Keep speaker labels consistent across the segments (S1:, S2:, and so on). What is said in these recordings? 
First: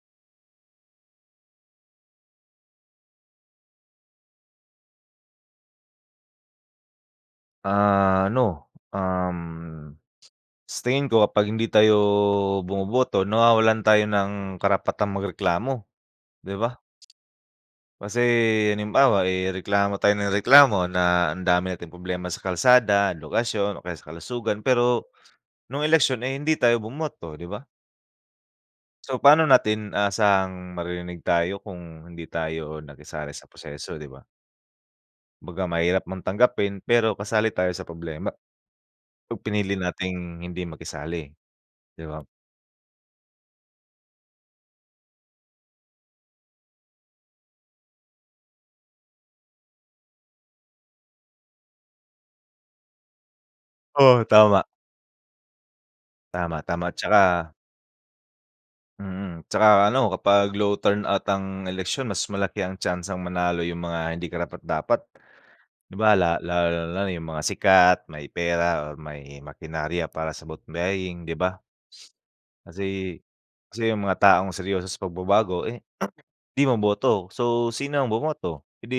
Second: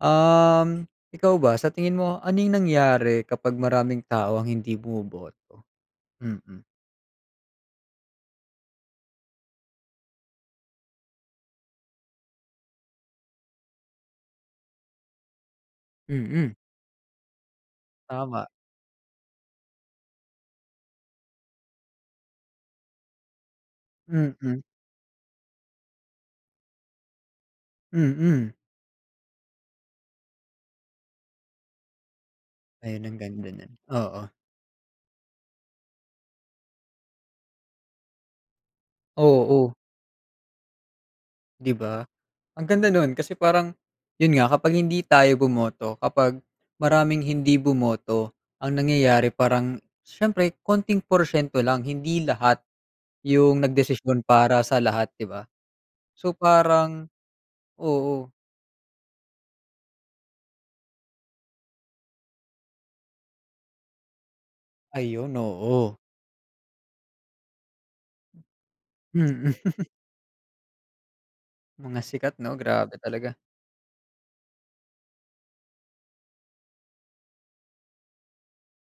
S1: Um, ikaw ba sa tingin mo ano yung nangyari kapag maraming tao ang hindi bumuboto? Mm.
S2: Ano, um, sa tingin ko kapag hindi tayo bumuboto nawawalan tayo ng karapatan magreklamo, 'di
S1: Mm.
S2: ba? Kasi
S1: Tama.
S2: halimbawa, eh, reklamo tayo ng reklamo na ang dami nating problema sa kalsada, lokasyon o kaya sa kalusugan
S1: Mm.
S2: pero, nung eleksyon ay hindi tayo bumoto 'di ba?
S1: Mm.
S2: So pa'no natin aasahang maririnig tayo kung hindi tayo
S1: Ayun ang
S2: nakisali sa
S1: ganda niyan,
S2: proseso 'di ba?
S1: oo.
S2: Kumbaga mahirap mong tanggapin pero kasali tayo sa problema yung
S1: Oo.
S2: pinili nating hindi makisali
S1: 'Di ba?
S2: 'di ba?
S1: Ang ganda no'n, kasi parang 'yun nga kapag hindi tayo bumoto kapag maraming hindi bumoto ang nangyayari parang siyempre konting porsyento lang, hindi lahat yung
S2: Oo,
S1: nagdesisyon para
S2: tama.
S1: sa lahat 'di ba? So
S2: Tama, tama
S1: parang
S2: 'tsaka
S1: oo.
S2: mm, 'tsaka ano kapag low turn out ang eleksyon mas malaki ang tyansang manalo yung mga hindi karapat-dapat.
S1: Ayun,
S2: 'Di
S1: oo.
S2: ba, la lalo na yung mga sikat, may pera or may
S1: Mhm.
S2: makinarya para sa vote buying 'di ba?
S1: Mga sikat 'no? Grabe
S2: Kasi,
S1: talaga!
S2: kasi yung mga taong seryoso sa pagbabago, eh, 'di ma-boto. So sino ang bumoto? Eh, 'di,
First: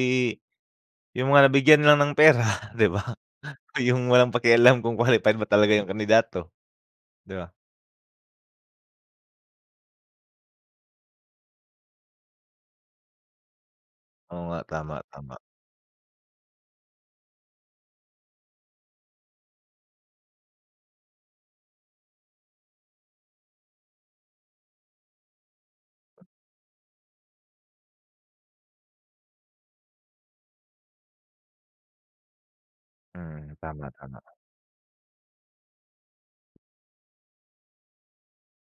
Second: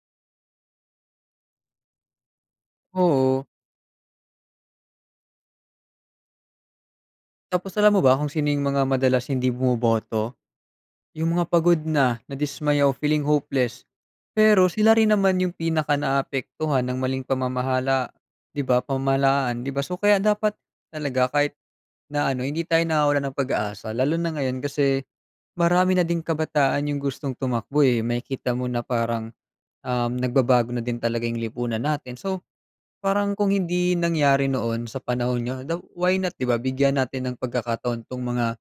S2: yung mga nabigyan lang ng pera 'di ba?
S1: Oo.
S2: Yung walang pakialam kung qualified ba talaga yung kandidato, 'di ba?
S1: Tapos alam mo ba kung sino yung mga madalas hindi bumoboto? Yung mga pagod na, nadismaya o feeling hopeless.
S2: Oo nga,
S1: Pero sila
S2: tama,
S1: rin
S2: tama.
S1: naman yung pinaka naaapektuhan ng maling pamamahala 'di ba? Pamahalaan 'di ba? So, kaya dapat talaga kahit na ano hindi tayo nawawalan ng pag-asa. Lalo na ngayon kasi marami na ding kabataan yung gustong tumakbo, eh, makikita mo na parang, um, nagbabago na din talaga yung lipunan natin. So parang kung
S2: Mm, tama,
S1: hindi
S2: tama.
S1: nangyari noon sa panahon 'nyo daw why not 'di ba, bigyan natin ng pagkakataon 'tong mga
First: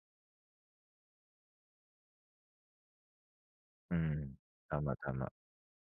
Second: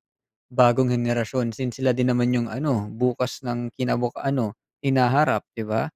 S1: bagong henerasyon. Since sila din naman yung ano bukas ng kinabuk
S2: Hmm,
S1: ano
S2: tama, tama.
S1: hinaharap 'di ba?